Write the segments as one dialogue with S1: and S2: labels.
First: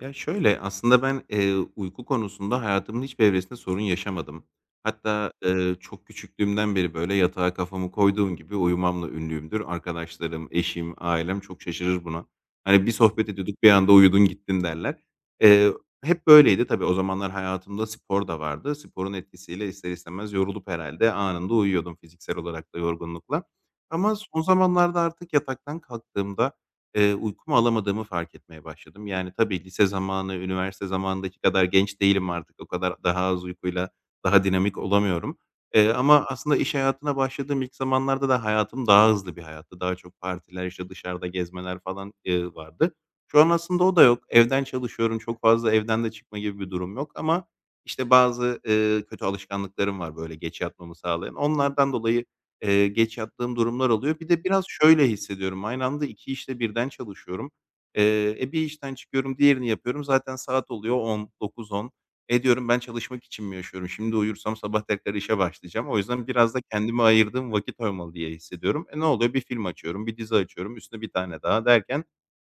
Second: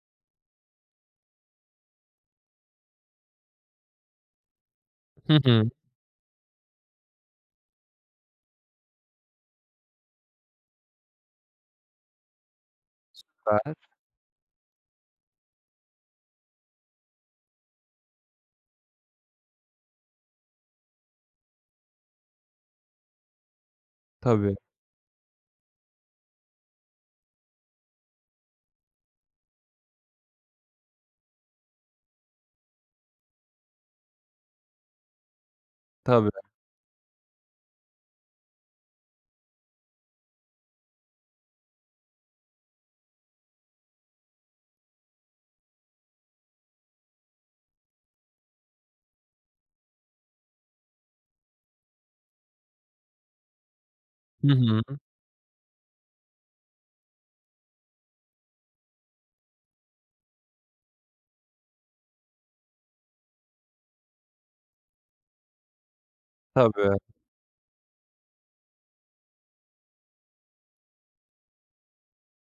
S1: Ya, şöyle, aslında ben, uyku konusunda hayatımın hiçbir evresinde sorun yaşamadım. Hatta,
S2: Hı hı.
S1: çok küçüklüğümden beri, böyle, yatağa kafamı koyduğum gibi uyumamla ünlüyümdür. Arkadaşlarım, eşim, ailem çok şaşırır buna. Hani, bir sohbet ediyorduk, bir
S2: Ver.
S1: anda uyudun gittin derler. Eee, hep böyleydi. Tabii o zamanlar hayatımda spor da vardı. Sporun etkisiyle ister istemez yorulup herhalde anında uyuyordum fiziksel olarak da yorgunlukla. Ama son
S2: Tabii,
S1: zamanlarda artık yataktan kalktığımda uykumu alamadığımı fark etmeye başladım. Yani, tabii lise zamanı, üniversite zamanındaki kadar genç değilim artık. O kadar daha az uykuyla daha dinamik olamıyorum. Ama
S2: tabii,
S1: aslında iş hayatına başladığım ilk zamanlarda da hayatım daha hızlı bir hayattı. Daha çok partiler, işte, dışarıda gezmeler falan, vardı. Şu an aslında o da yok. Evden çalışıyorum. Çok fazla evden de çıkma gibi bir durum yok ama, işte, bazı, kötü alışkanlıklarım var, böyle, geç yatmamı sağlayan. Onlardan dolayı geç yattığım durumlar oluyor. Bir de
S2: Hı
S1: biraz
S2: hı.
S1: şöyle hissediyorum, aynı anda 2 işte birden çalışıyorum. Bir işten çıkıyorum, diğerini yapıyorum. Zaten saat oluyor 10, 9-10. E, diyorum ben çalışmak için mi yaşıyorum? Şimdi uyursam sabah tekrar işe başlayacağım. O yüzden biraz da
S2: tabii.
S1: kendime ayırdığım vakit olmalı diye hissediyorum. E, ne oluyor? Bir film açıyorum, bir dizi açıyorum, üstüne bir tane daha derken,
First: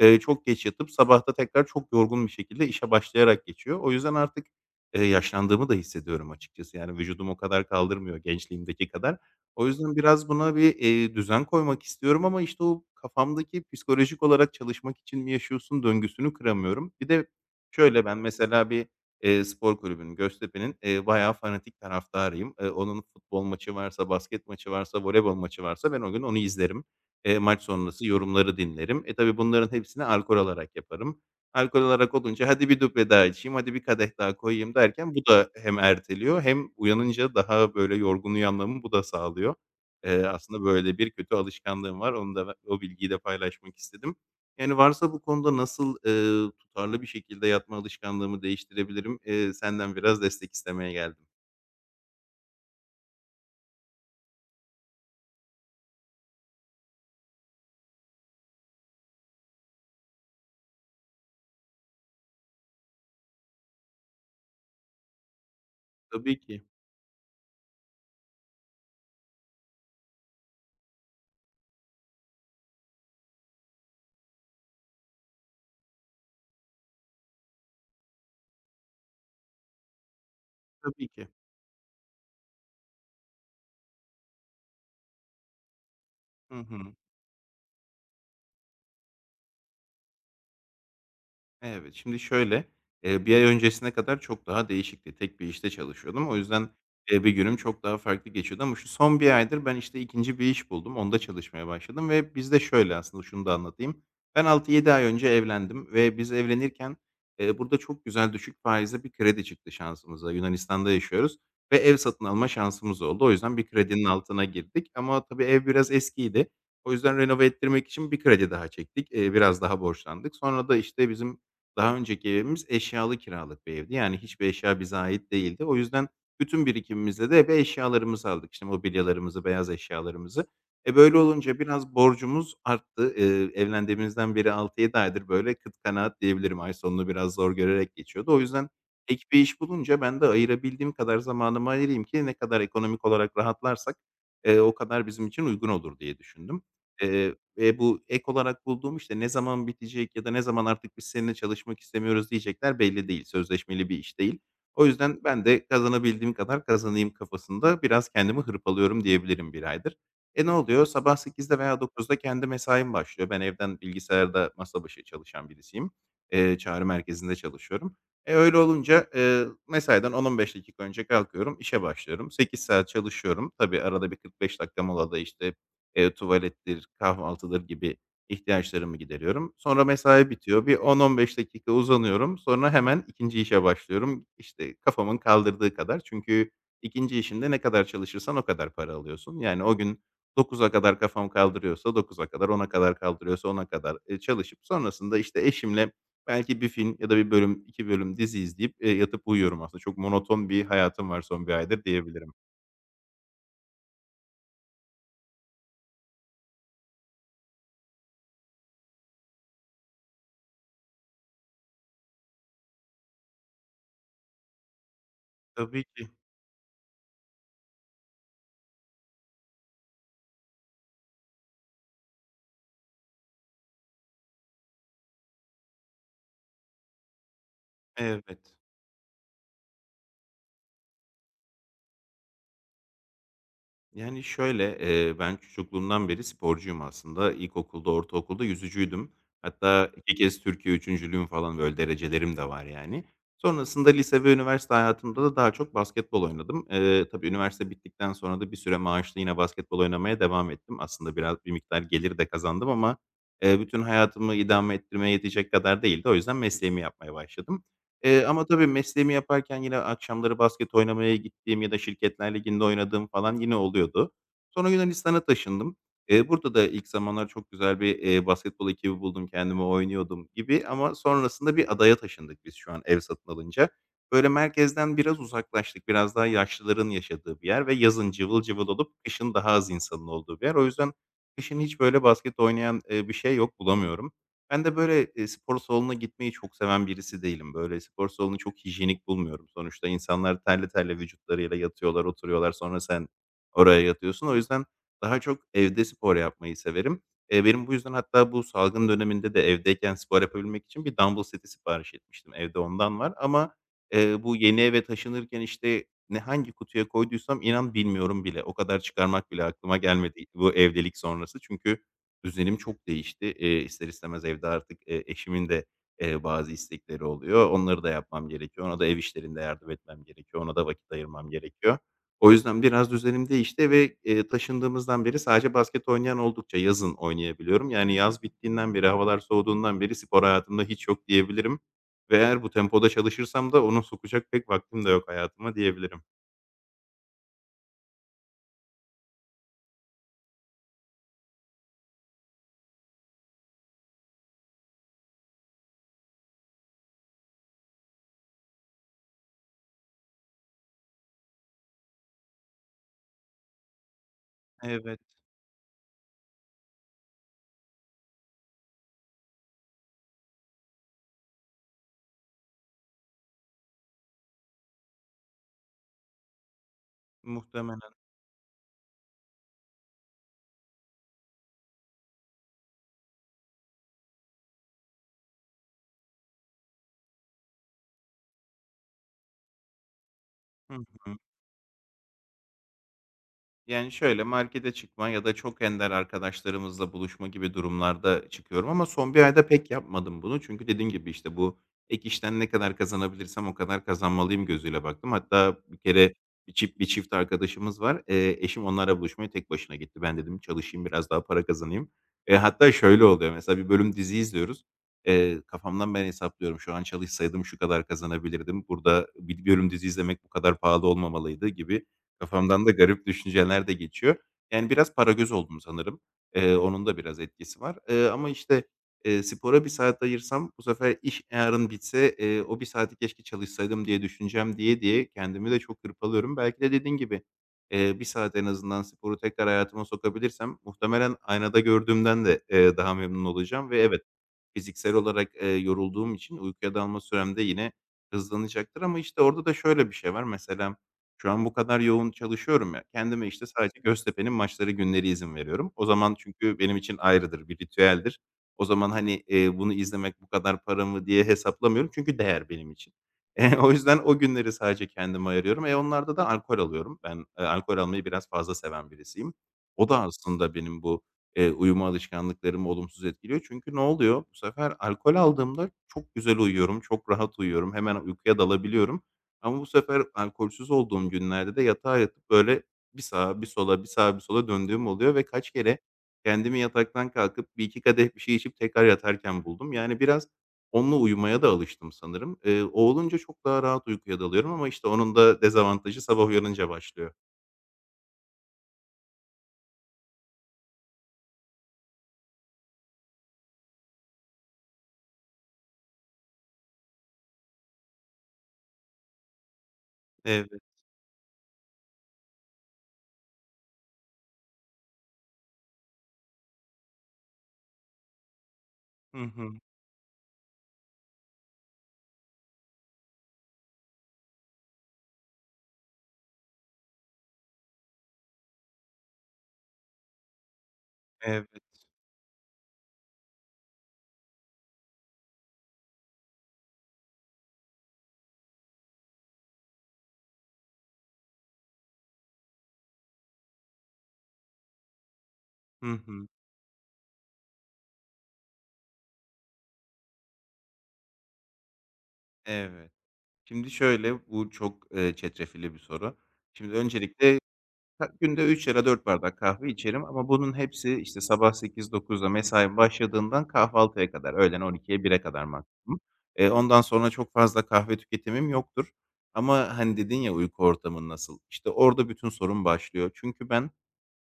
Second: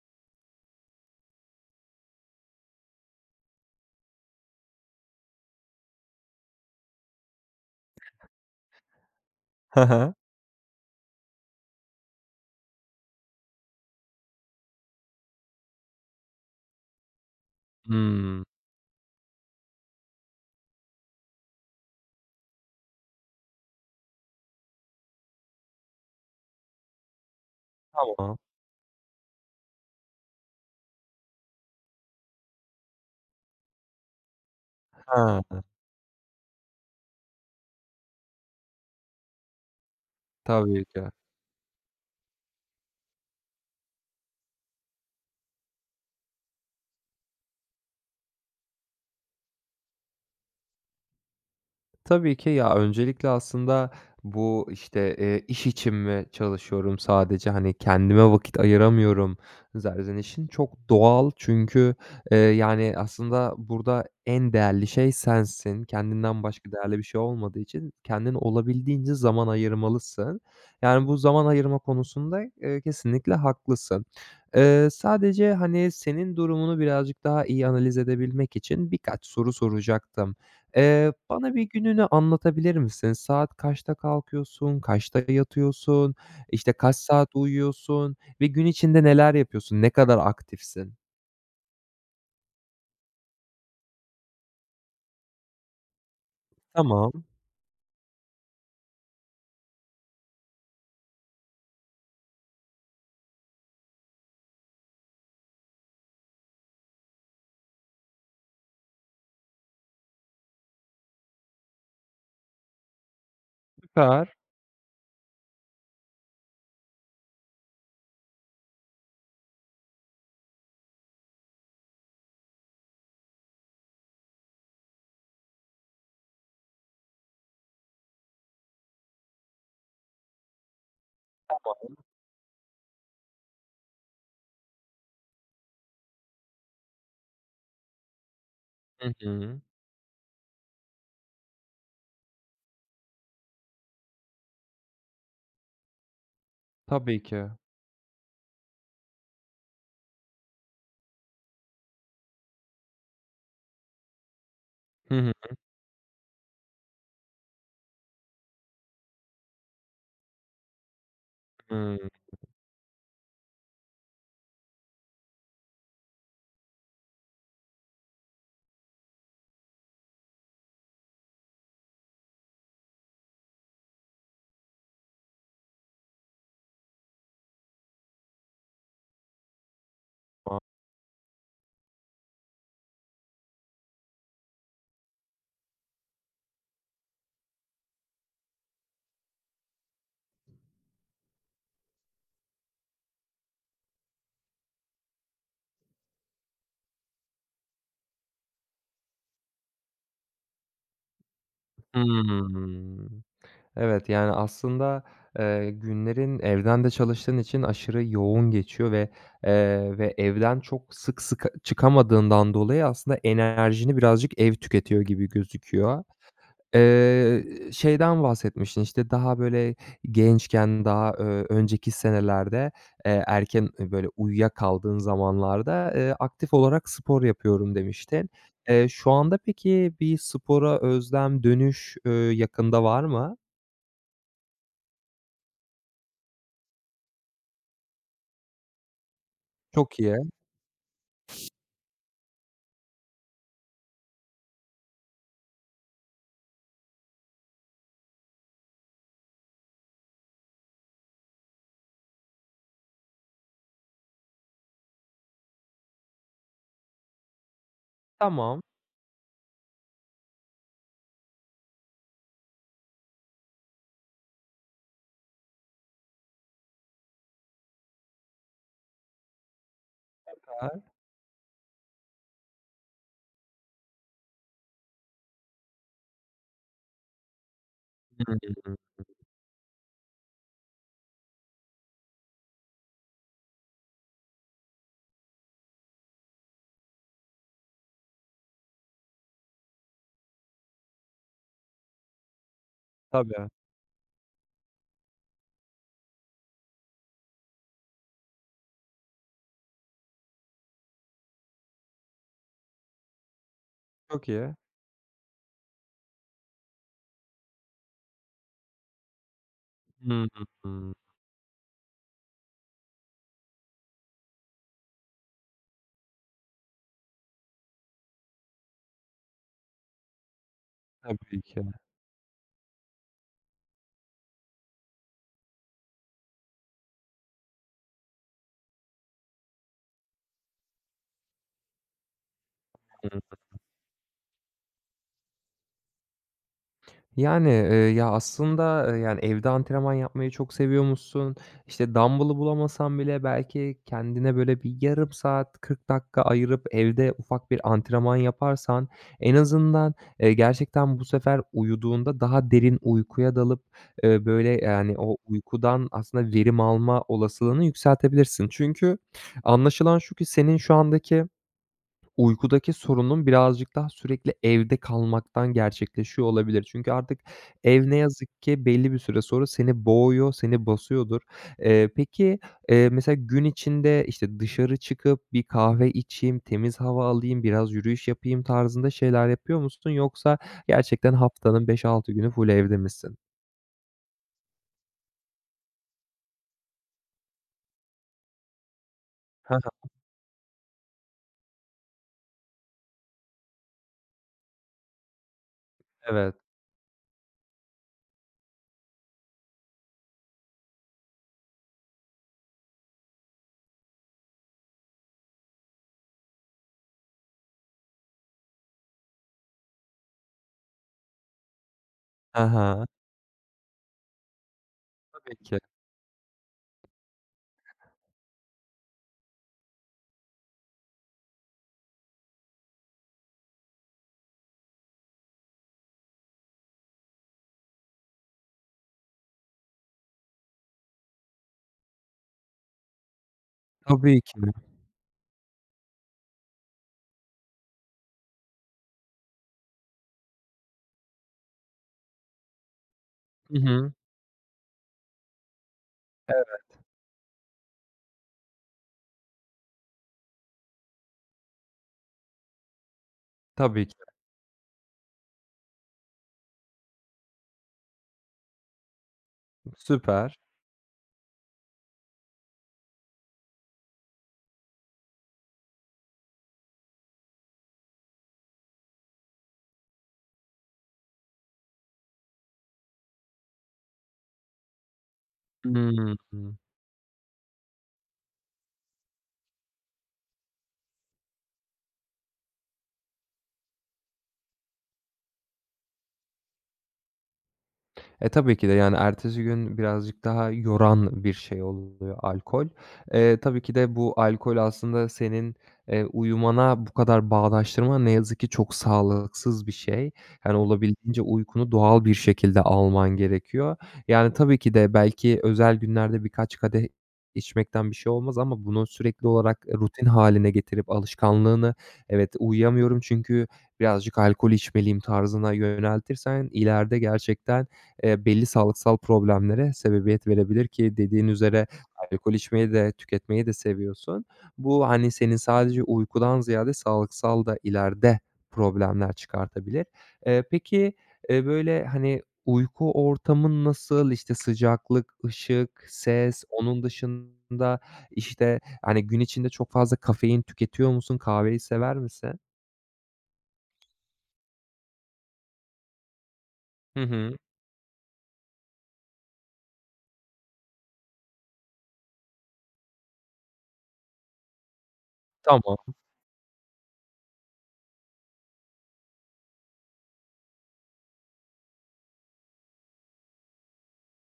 S1: çok geç yatıp sabahta tekrar çok yorgun bir şekilde işe başlayarak geçiyor. O yüzden artık, yaşlandığımı da hissediyorum açıkçası. Yani vücudum o kadar kaldırmıyor gençliğimdeki kadar. O
S2: Hı
S1: yüzden
S2: hı.
S1: biraz buna bir, düzen koymak istiyorum ama, işte, o kafamdaki psikolojik olarak çalışmak için mi yaşıyorsun döngüsünü kıramıyorum. Bir de şöyle, ben
S2: Hımm.
S1: mesela bir, spor kulübünün, Göztepe'nin, bayağı fanatik taraftarıyım. Onun futbol maçı varsa, basket maçı varsa, voleybol maçı varsa ben o gün onu izlerim. Maç sonrası
S2: Tamam.
S1: yorumları dinlerim. E, tabii bunların hepsini alkol alarak yaparım. Alkol olarak olunca hadi bir duble daha içeyim, hadi bir kadeh daha koyayım derken bu da
S2: He,
S1: hem erteliyor hem uyanınca daha böyle yorgun uyanmamı bu da sağlıyor. Aslında
S2: tabii
S1: böyle
S2: ki.
S1: bir kötü alışkanlığım var. Onu da o bilgiyi de paylaşmak istedim. Yani varsa bu konuda nasıl, tutarlı bir şekilde yatma alışkanlığımı değiştirebilirim? Senden biraz destek istemeye geldim.
S2: Tabii ki. Ya, öncelikle aslında bu, iş için mi çalışıyorum sadece, hani, kendime vakit ayıramıyorum serzenişin çok doğal. Çünkü, yani, aslında burada en değerli şey sensin.
S1: Tabii
S2: Kendinden
S1: ki,
S2: başka değerli bir şey olmadığı için kendine olabildiğince zaman ayırmalısın. Yani, bu zaman ayırma konusunda, kesinlikle haklısın. Sadece, hani, senin durumunu birazcık daha iyi analiz edebilmek için birkaç soru soracaktım.
S1: tabii ki.
S2: Bana bir gününü anlatabilir misin? Saat kaçta kalkıyorsun? Kaçta yatıyorsun?
S1: Hı
S2: İşte,
S1: hı.
S2: kaç saat uyuyorsun ve gün içinde neler yapıyorsun? Ne kadar aktifsin?
S1: Evet, şimdi şöyle, 1 ay öncesine kadar çok daha değişikti. Tek bir işte çalışıyordum. O yüzden,
S2: Tamam,
S1: bir günüm çok daha farklı geçiyordu ama şu son bir aydır ben, işte, ikinci bir iş buldum. Onda çalışmaya başladım ve bizde şöyle aslında şunu da anlatayım. Ben altı yedi ay önce evlendim ve biz evlenirken, burada çok güzel düşük faizli bir kredi çıktı şansımıza. Yunanistan'da yaşıyoruz ve ev satın alma şansımız oldu. O yüzden bir kredinin
S2: süper.
S1: altına girdik ama tabii ev biraz eskiydi. O yüzden renove ettirmek için bir kredi daha çektik. Biraz daha borçlandık. Sonra da, işte, bizim daha önceki evimiz eşyalı kiralık bir evdi. Yani hiçbir eşya bize ait değildi. O yüzden bütün birikimimizle de eve eşyalarımızı aldık. İşte mobilyalarımızı, beyaz eşyalarımızı. E, böyle olunca biraz borcumuz arttı. Evlendiğimizden beri 6-7 aydır böyle kıt kanaat diyebilirim. Ay sonunu biraz zor görerek geçiyordu. O yüzden
S2: Hı
S1: ek bir
S2: hı.
S1: iş bulunca ben de ayırabildiğim kadar zamanımı ayırayım ki ne kadar ekonomik olarak rahatlarsak, o kadar bizim için uygun olur diye düşündüm.
S2: Tabii
S1: Eee
S2: ki.
S1: Bu ek olarak bulduğum, işte, ne zaman bitecek ya da ne zaman artık biz seninle çalışmak istemiyoruz diyecekler belli değil. Sözleşmeli bir iş değil. O
S2: Hı
S1: yüzden
S2: hı.
S1: ben de kazanabildiğim kadar kazanayım kafasında biraz kendimi hırpalıyorum diyebilirim bir aydır. E, ne oluyor? Sabah 8'de veya
S2: Hıı.
S1: 9'da kendi mesaim başlıyor. Ben evden bilgisayarda masa başı çalışan birisiyim. Çağrı merkezinde çalışıyorum. E, öyle olunca, mesaiden 10-15 dakika önce kalkıyorum, işe başlıyorum. 8 saat çalışıyorum. Tabii arada bir 45 dakika molada, işte, tuvalettir, kahvaltıdır gibi ihtiyaçlarımı gideriyorum. Sonra mesai bitiyor. Bir 10-15 dakika uzanıyorum. Sonra hemen ikinci işe başlıyorum. İşte, kafamın kaldırdığı kadar. Çünkü ikinci işinde ne kadar çalışırsan o kadar para alıyorsun. Yani o gün 9'a kadar kafam kaldırıyorsa 9'a kadar, ona kadar kaldırıyorsa ona kadar, çalışıp sonrasında, işte, eşimle belki bir film ya da bir bölüm, 2 bölüm dizi izleyip, yatıp uyuyorum aslında. Çok monoton bir hayatım var son bir aydır diyebilirim.
S2: Hımm. Evet, yani, aslında, günlerin evden de çalıştığın için aşırı yoğun geçiyor ve, ve evden çok sık sık çıkamadığından dolayı aslında enerjini birazcık ev tüketiyor gibi
S1: Tabii
S2: gözüküyor.
S1: ki.
S2: Eee, Şeyden bahsetmiştin, işte, daha, böyle, gençken, daha, önceki senelerde, erken, böyle, uyuyakaldığın zamanlarda, aktif olarak spor yapıyorum demiştin.
S1: Evet.
S2: Şu anda peki bir spora özlem, dönüş, yakında var mı?
S1: Yani, şöyle, ben çocukluğumdan beri sporcuyum aslında. İlkokulda, ortaokulda yüzücüydüm. Hatta
S2: Çok
S1: 2
S2: iyi.
S1: kez Türkiye 3'üncülüğüm falan, böyle, derecelerim de var, yani. Sonrasında lise ve üniversite hayatımda da daha çok basketbol oynadım. Tabii üniversite bittikten sonra da bir süre maaşlı yine basketbol oynamaya devam ettim. Aslında biraz bir miktar gelir de kazandım ama, bütün hayatımı idame ettirmeye yetecek kadar değildi. O yüzden mesleğimi yapmaya başladım. Ama
S2: Tamam,
S1: tabii mesleğimi yaparken yine akşamları basket oynamaya gittiğim ya da Şirketler Ligi'nde oynadığım falan yine oluyordu. Sonra Yunanistan'a taşındım. Burada da ilk zamanlar çok güzel bir, basketbol ekibi buldum kendime, oynuyordum gibi
S2: süper.
S1: ama sonrasında bir adaya taşındık biz şu an ev satın alınca. Böyle merkezden biraz uzaklaştık. Biraz daha yaşlıların yaşadığı bir yer ve yazın
S2: Hı
S1: cıvıl cıvıl
S2: hı.
S1: olup kışın daha az insanın olduğu bir yer. O yüzden kışın hiç böyle basket oynayan, bir şey yok, bulamıyorum. Ben de böyle, spor salonuna gitmeyi çok seven birisi değilim. Böyle, spor salonunu çok hijyenik bulmuyorum. Sonuçta insanlar terle terle vücutlarıyla yatıyorlar, oturuyorlar. Sonra sen
S2: Tabii.
S1: oraya yatıyorsun. O yüzden daha çok evde spor yapmayı severim. Benim bu yüzden hatta bu salgın döneminde de evdeyken spor yapabilmek için bir dumbbell seti sipariş etmiştim. Evde ondan var ama,
S2: Çok
S1: bu
S2: iyi.
S1: yeni eve taşınırken, işte, ne hangi kutuya koyduysam inan bilmiyorum bile. O kadar çıkarmak bile aklıma gelmedi
S2: Hı
S1: bu
S2: hı.
S1: evlilik sonrası. Çünkü düzenim çok değişti. İster istemez evde artık, eşimin de, bazı istekleri oluyor. Onları da yapmam gerekiyor. Ona da ev işlerinde yardım etmem gerekiyor. Ona da vakit ayırmam
S2: Tabii ki.
S1: gerekiyor. O yüzden biraz düzenim değişti ve, taşındığımızdan beri sadece basket oynayan oldukça yazın oynayabiliyorum. Yani yaz bittiğinden beri, havalar soğuduğundan beri spor hayatımda hiç yok diyebilirim ve eğer bu tempoda
S2: Hı
S1: çalışırsam da onu sokacak pek vaktim de yok hayatıma diyebilirim.
S2: Yani, ya, aslında, yani, evde antrenman yapmayı çok seviyormuşsun. İşte, dumbbell'ı bulamasan bile belki kendine böyle bir yarım saat, 40 dakika ayırıp evde ufak bir antrenman yaparsan en azından, gerçekten bu sefer uyuduğunda daha derin uykuya dalıp, böyle, yani,
S1: Evet,
S2: o uykudan aslında verim alma olasılığını yükseltebilirsin. Çünkü anlaşılan şu ki senin şu andaki uykudaki sorunun birazcık daha sürekli evde kalmaktan gerçekleşiyor olabilir. Çünkü artık ev
S1: muhtemelen.
S2: ne yazık ki belli bir süre sonra seni boğuyor, seni basıyordur. Peki, mesela gün içinde, işte, dışarı çıkıp bir kahve içeyim, temiz hava alayım, biraz yürüyüş yapayım tarzında şeyler yapıyor musun? Yoksa
S1: Hı
S2: gerçekten
S1: hı.
S2: haftanın beş altı günü full evde misin?
S1: Yani, şöyle, markete çıkma ya da çok ender arkadaşlarımızla buluşma gibi durumlarda çıkıyorum ama son bir ayda
S2: Hı hı,
S1: pek yapmadım bunu. Çünkü dediğin gibi, işte, bu ek işten ne kadar kazanabilirsem o kadar kazanmalıyım gözüyle baktım. Hatta bir kere
S2: evet.
S1: bir çift arkadaşımız var. Eşim onlara buluşmaya tek başına gitti. Ben dedim çalışayım, biraz daha para kazanayım. Hatta şöyle oluyor, mesela bir bölüm dizi izliyoruz. Kafamdan ben hesaplıyorum. Şu an çalışsaydım şu kadar kazanabilirdim. Burada bir bölüm dizi izlemek bu kadar pahalı olmamalıydı gibi.
S2: Hı
S1: Kafamdan da
S2: hı.
S1: garip düşünceler de geçiyor. Yani, biraz paragöz
S2: Tabii ki.
S1: oldum sanırım. Onun da biraz etkisi var. Ama, işte, spora bir saat ayırsam bu sefer iş yarın bitse, o bir saati keşke çalışsaydım diye düşüneceğim diye diye kendimi de çok hırpalıyorum. Belki de dediğin gibi, 1 saat en azından sporu tekrar hayatıma sokabilirsem muhtemelen aynada gördüğümden de, daha memnun olacağım ve evet,
S2: Tabii ki.
S1: fiziksel olarak, yorulduğum için uykuya dalma süremde yine hızlanacaktır ama, işte, orada da şöyle bir şey var. Mesela şu an bu kadar yoğun çalışıyorum ya, kendime, işte,
S2: Hı
S1: sadece
S2: hı.
S1: Göztepe'nin maçları günleri izin veriyorum. O zaman çünkü
S2: Evet,
S1: benim için ayrıdır, bir ritüeldir. O zaman, hani, bunu izlemek bu kadar para mı diye hesaplamıyorum çünkü değer benim için. O
S2: tabii ki.
S1: yüzden o günleri sadece kendime ayırıyorum. E, onlarda da alkol alıyorum. Ben, alkol almayı biraz fazla seven birisiyim. O da
S2: Süper.
S1: aslında benim bu uyuma alışkanlıklarımı olumsuz etkiliyor. Çünkü ne oluyor? Bu sefer alkol aldığımda çok güzel uyuyorum, çok rahat uyuyorum, hemen uykuya dalabiliyorum. Ama bu sefer alkolsüz olduğum günlerde de yatağa yatıp böyle bir sağa, bir sola, bir sağa, bir sola döndüğüm oluyor ve kaç kere
S2: Hımm.
S1: kendimi yataktan kalkıp bir iki kadeh bir şey içip tekrar yatarken buldum. Yani biraz onunla uyumaya da alıştım sanırım. O olunca çok daha rahat uykuya dalıyorum ama işte onun da dezavantajı sabah uyanınca başlıyor.
S2: E, tabii ki de, yani, ertesi gün birazcık daha yoran bir şey oluyor alkol. Tabii ki de bu alkol aslında senin, uyumana bu kadar bağdaştırman ne yazık ki çok sağlıksız bir şey.
S1: Evet.
S2: Yani, olabildiğince uykunu doğal bir şekilde alman gerekiyor. Yani, tabii ki de belki özel günlerde birkaç kadeh içmekten bir şey olmaz ama bunu
S1: Hı
S2: sürekli
S1: hı.
S2: olarak rutin haline getirip alışkanlığını, "Evet, uyuyamıyorum çünkü birazcık alkol içmeliyim." tarzına yöneltirsen ileride gerçekten belli sağlıksal problemlere sebebiyet verebilir ki dediğin
S1: Evet.
S2: üzere alkol içmeyi de tüketmeyi de seviyorsun. Bu, hani, senin sadece uykudan ziyade sağlıksal da ileride problemler çıkartabilir. Peki, böyle, hani, uyku ortamın nasıl? İşte, sıcaklık, ışık,
S1: Hı hı.
S2: ses, onun dışında, işte, hani, gün içinde çok fazla kafein tüketiyor musun? Kahveyi sever misin?
S1: Evet. Şimdi şöyle, bu çok, çetrefilli bir soru. Şimdi
S2: Hı hı.
S1: öncelikle günde 3 ya da 4 bardak kahve içerim ama bunun hepsi, işte, sabah sekiz dokuzda mesaim başladığından kahvaltıya kadar, öğlen on ikiye bir'e kadar
S2: Tamam,
S1: maksimum. Ondan sonra çok fazla kahve tüketimim yoktur ama, hani, dedin ya, uyku ortamın nasıl? İşte, orada bütün sorun başlıyor. Çünkü ben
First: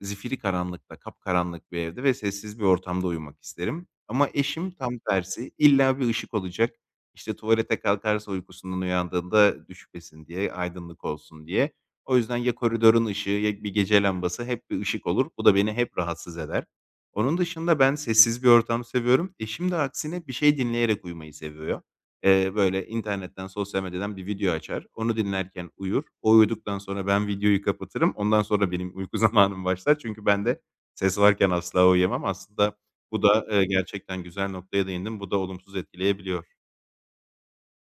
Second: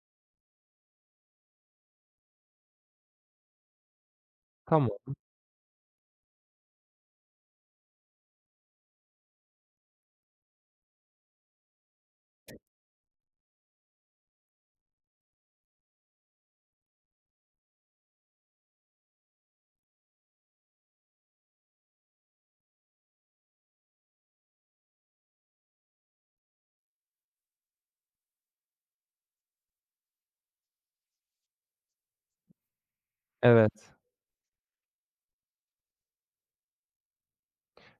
S1: zifiri karanlıkta, kapkaranlık bir evde ve sessiz bir ortamda uyumak isterim. Ama eşim tam
S2: tamam.
S1: tersi. İlla bir ışık olacak. İşte, tuvalete kalkarsa uykusundan uyandığında düşmesin diye, aydınlık olsun diye. O yüzden ya koridorun ışığı ya bir gece lambası hep bir ışık olur. Bu da beni hep rahatsız eder. Onun dışında ben sessiz bir ortam seviyorum. Eşim de aksine bir şey dinleyerek uyumayı seviyor. Böyle, internetten, sosyal medyadan bir video açar. Onu dinlerken uyur. O uyuduktan sonra ben videoyu kapatırım. Ondan sonra benim uyku zamanım başlar. Çünkü ben de ses varken asla uyuyamam. Aslında bu da,
S2: Evet.
S1: gerçekten güzel noktaya değindin. Bu da olumsuz etkileyebiliyor.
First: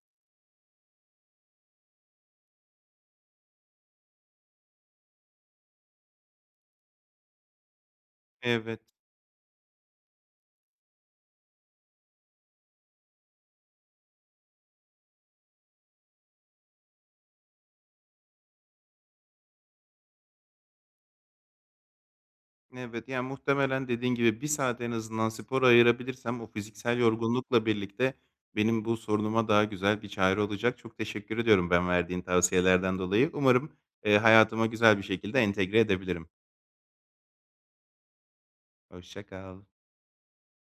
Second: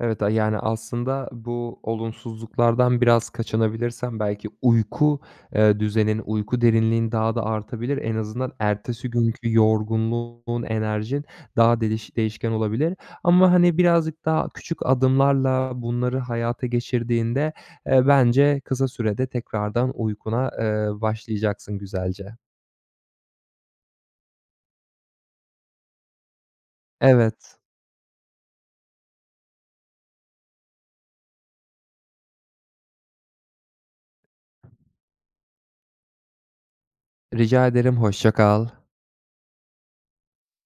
S2: Evet, a yani, aslında bu olumsuzluklardan biraz kaçınabilirsen belki uyku, düzenin, uyku derinliğin daha da artabilir. En azından
S1: Evet,
S2: ertesi günkü yorgunluğun, enerjin daha değiş değişken olabilir. Ama, hani, birazcık daha küçük adımlarla bunları hayata geçirdiğinde, bence kısa sürede tekrardan uykuna, başlayacaksın güzelce.
S1: evet. Yani, muhtemelen dediğin gibi bir saat en azından spora ayırabilirsem o fiziksel
S2: Evet,
S1: yorgunlukla birlikte benim bu sorunuma daha güzel bir çare olacak. Çok teşekkür ediyorum ben verdiğin tavsiyelerden dolayı. Umarım, hayatıma güzel bir şekilde entegre edebilirim.
S2: rica ederim, hoşça kal.
S1: Hoşça kal.